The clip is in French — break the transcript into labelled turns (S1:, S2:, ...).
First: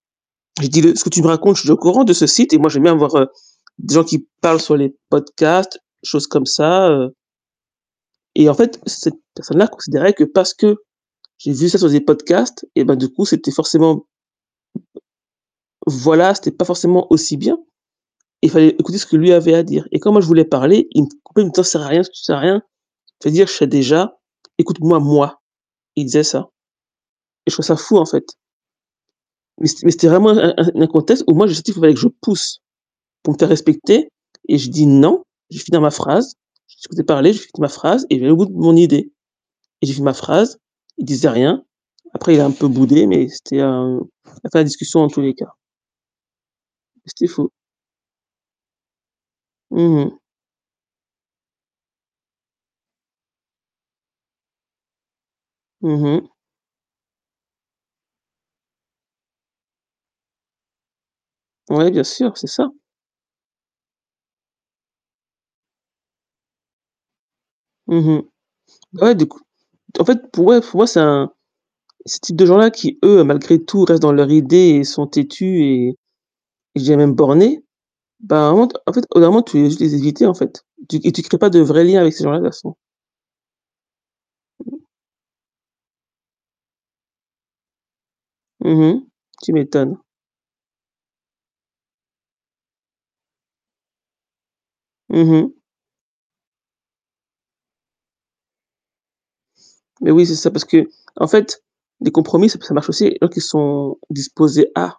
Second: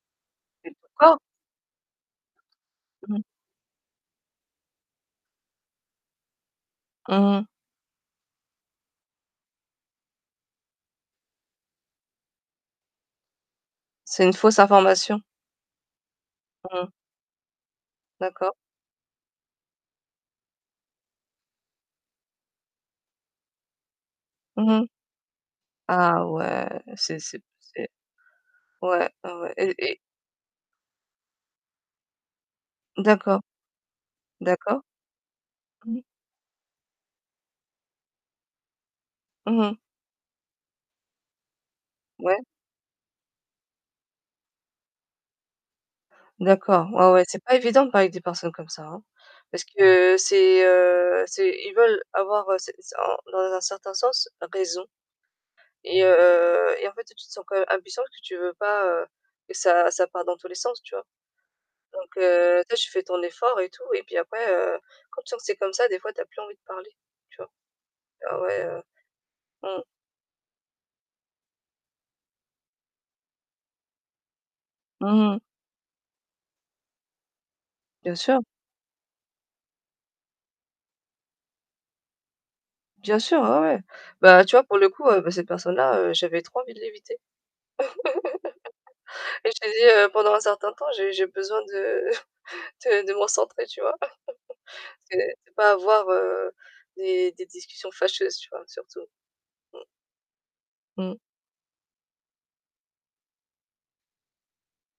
S1: J'ai dit: «Le
S2: [unintelligible]
S1: ce que
S2: quoi?
S1: tu me racontes, je suis déjà au courant de ce site et moi j'aime bien avoir,
S2: Mmh mh.
S1: heu, des gens qui parlent sur les podcasts, choses comme ça, heu».
S2: Mmh mh.
S1: Et en fait, cette personne-là considérait que parce que, j'ai vu ça sur des podcasts, et bah, du coup c'était forcément
S2: C'est une fausse information.
S1: voilà, c'était pas
S2: Mmh.
S1: forcément aussi bien. Il
S2: D'accord.
S1: fallait écouter ce que lui avait à dire. Et quand moi je voulais parler, il me coupait pour me dire: «Ça sert à rien, s tu sers à rien. Ce que tu vas dire je sais déjà,
S2: Mmh mh.
S1: écoute-moi moi». Il disait
S2: Ah,
S1: ça.
S2: ouais! C'est c'est p
S1: Et je trouve ça
S2: c'est
S1: fou en fait.
S2: ouais, ouais, ouais,
S1: Mais
S2: et
S1: c'était mais
S2: et
S1: c'était vraiment un un un contexte où moi [unintelligible] je pousse, pour me
S2: D'accord.
S1: faire respecter et je
S2: D'accord.
S1: dit: «Non, je vais finir ma
S2: Oui.
S1: phrase. Je t’ai écouté parler, je vais finir ma phrase», et j'allais au bout de mon idée.
S2: Mmh mh.
S1: Et j'ai fini ma phrase, il disait rien. Après, il
S2: Ouais.
S1: a un peu boudé, mais c'était un il y a pas la discussion dans tous les cas.
S2: D'accord, ouais, ouais,
S1: C'était
S2: c'est
S1: faux.
S2: pas évident de parler avec des personnes comme ça, hein. Parce
S1: Mmh
S2: que
S1: mh.
S2: c'est, heu, c'est ils veulent avoir, heu c'est c'est en dans un certain sens, raison.
S1: Mmh
S2: Et, heu,
S1: mh.
S2: heu heu, et en fait, toi tu te sens quand même impuissant parce que tu veux pas, heu, que ça ça parte dans tous les sens, tu vois?
S1: Ouais bien
S2: Donc,
S1: sûr, c'est
S2: heu,
S1: ça.
S2: toi tu fais ton effort et tout, et puis après, heu, quand tu sens que c'est comme ça, des fois, tu as plus envie de parler, tu vois?
S1: Mmh mh.
S2: Ah, ouais, heu
S1: Bah ouais de coup
S2: mmh.
S1: en fait pour eux ouais c’est un ces types de gens-là qui eux malgré tout restent dans leur idée et sont
S2: Mmh mh.
S1: têtus et et je dirais même bornés,
S2: Bien
S1: ben, à
S2: sûr.
S1: un moment t en fait, au bout d'un moment tu veux juste les éviter, en fait. Tu et tu crées pas de vrais liens avec ces gens-là de toute façon.
S2: Bien sûr, ah, ouais! Bah, tu vois, pour
S1: [unintelligible]
S2: le coup, heu, bah, cette personne-là, heu, j'avais trop envie de l'éviter.
S1: Mmh mh,
S2: Et
S1: tu
S2: je lui ai
S1: m'étonnes.
S2: dit: «Heu, pendant un certain temps, j'ai j'ai besoin de de de me recentrer», tu vois?
S1: Mmh
S2: C'est c'est
S1: mh.
S2: pas avoir, heu, des des discussions fâcheuses, tu vois, surtout. Mmh.
S1: Mais oui c'est ça, parce
S2: Mmh.
S1: qu'en fait, les compromis ça p ça marche aussi avec les gens qui sont disposés à.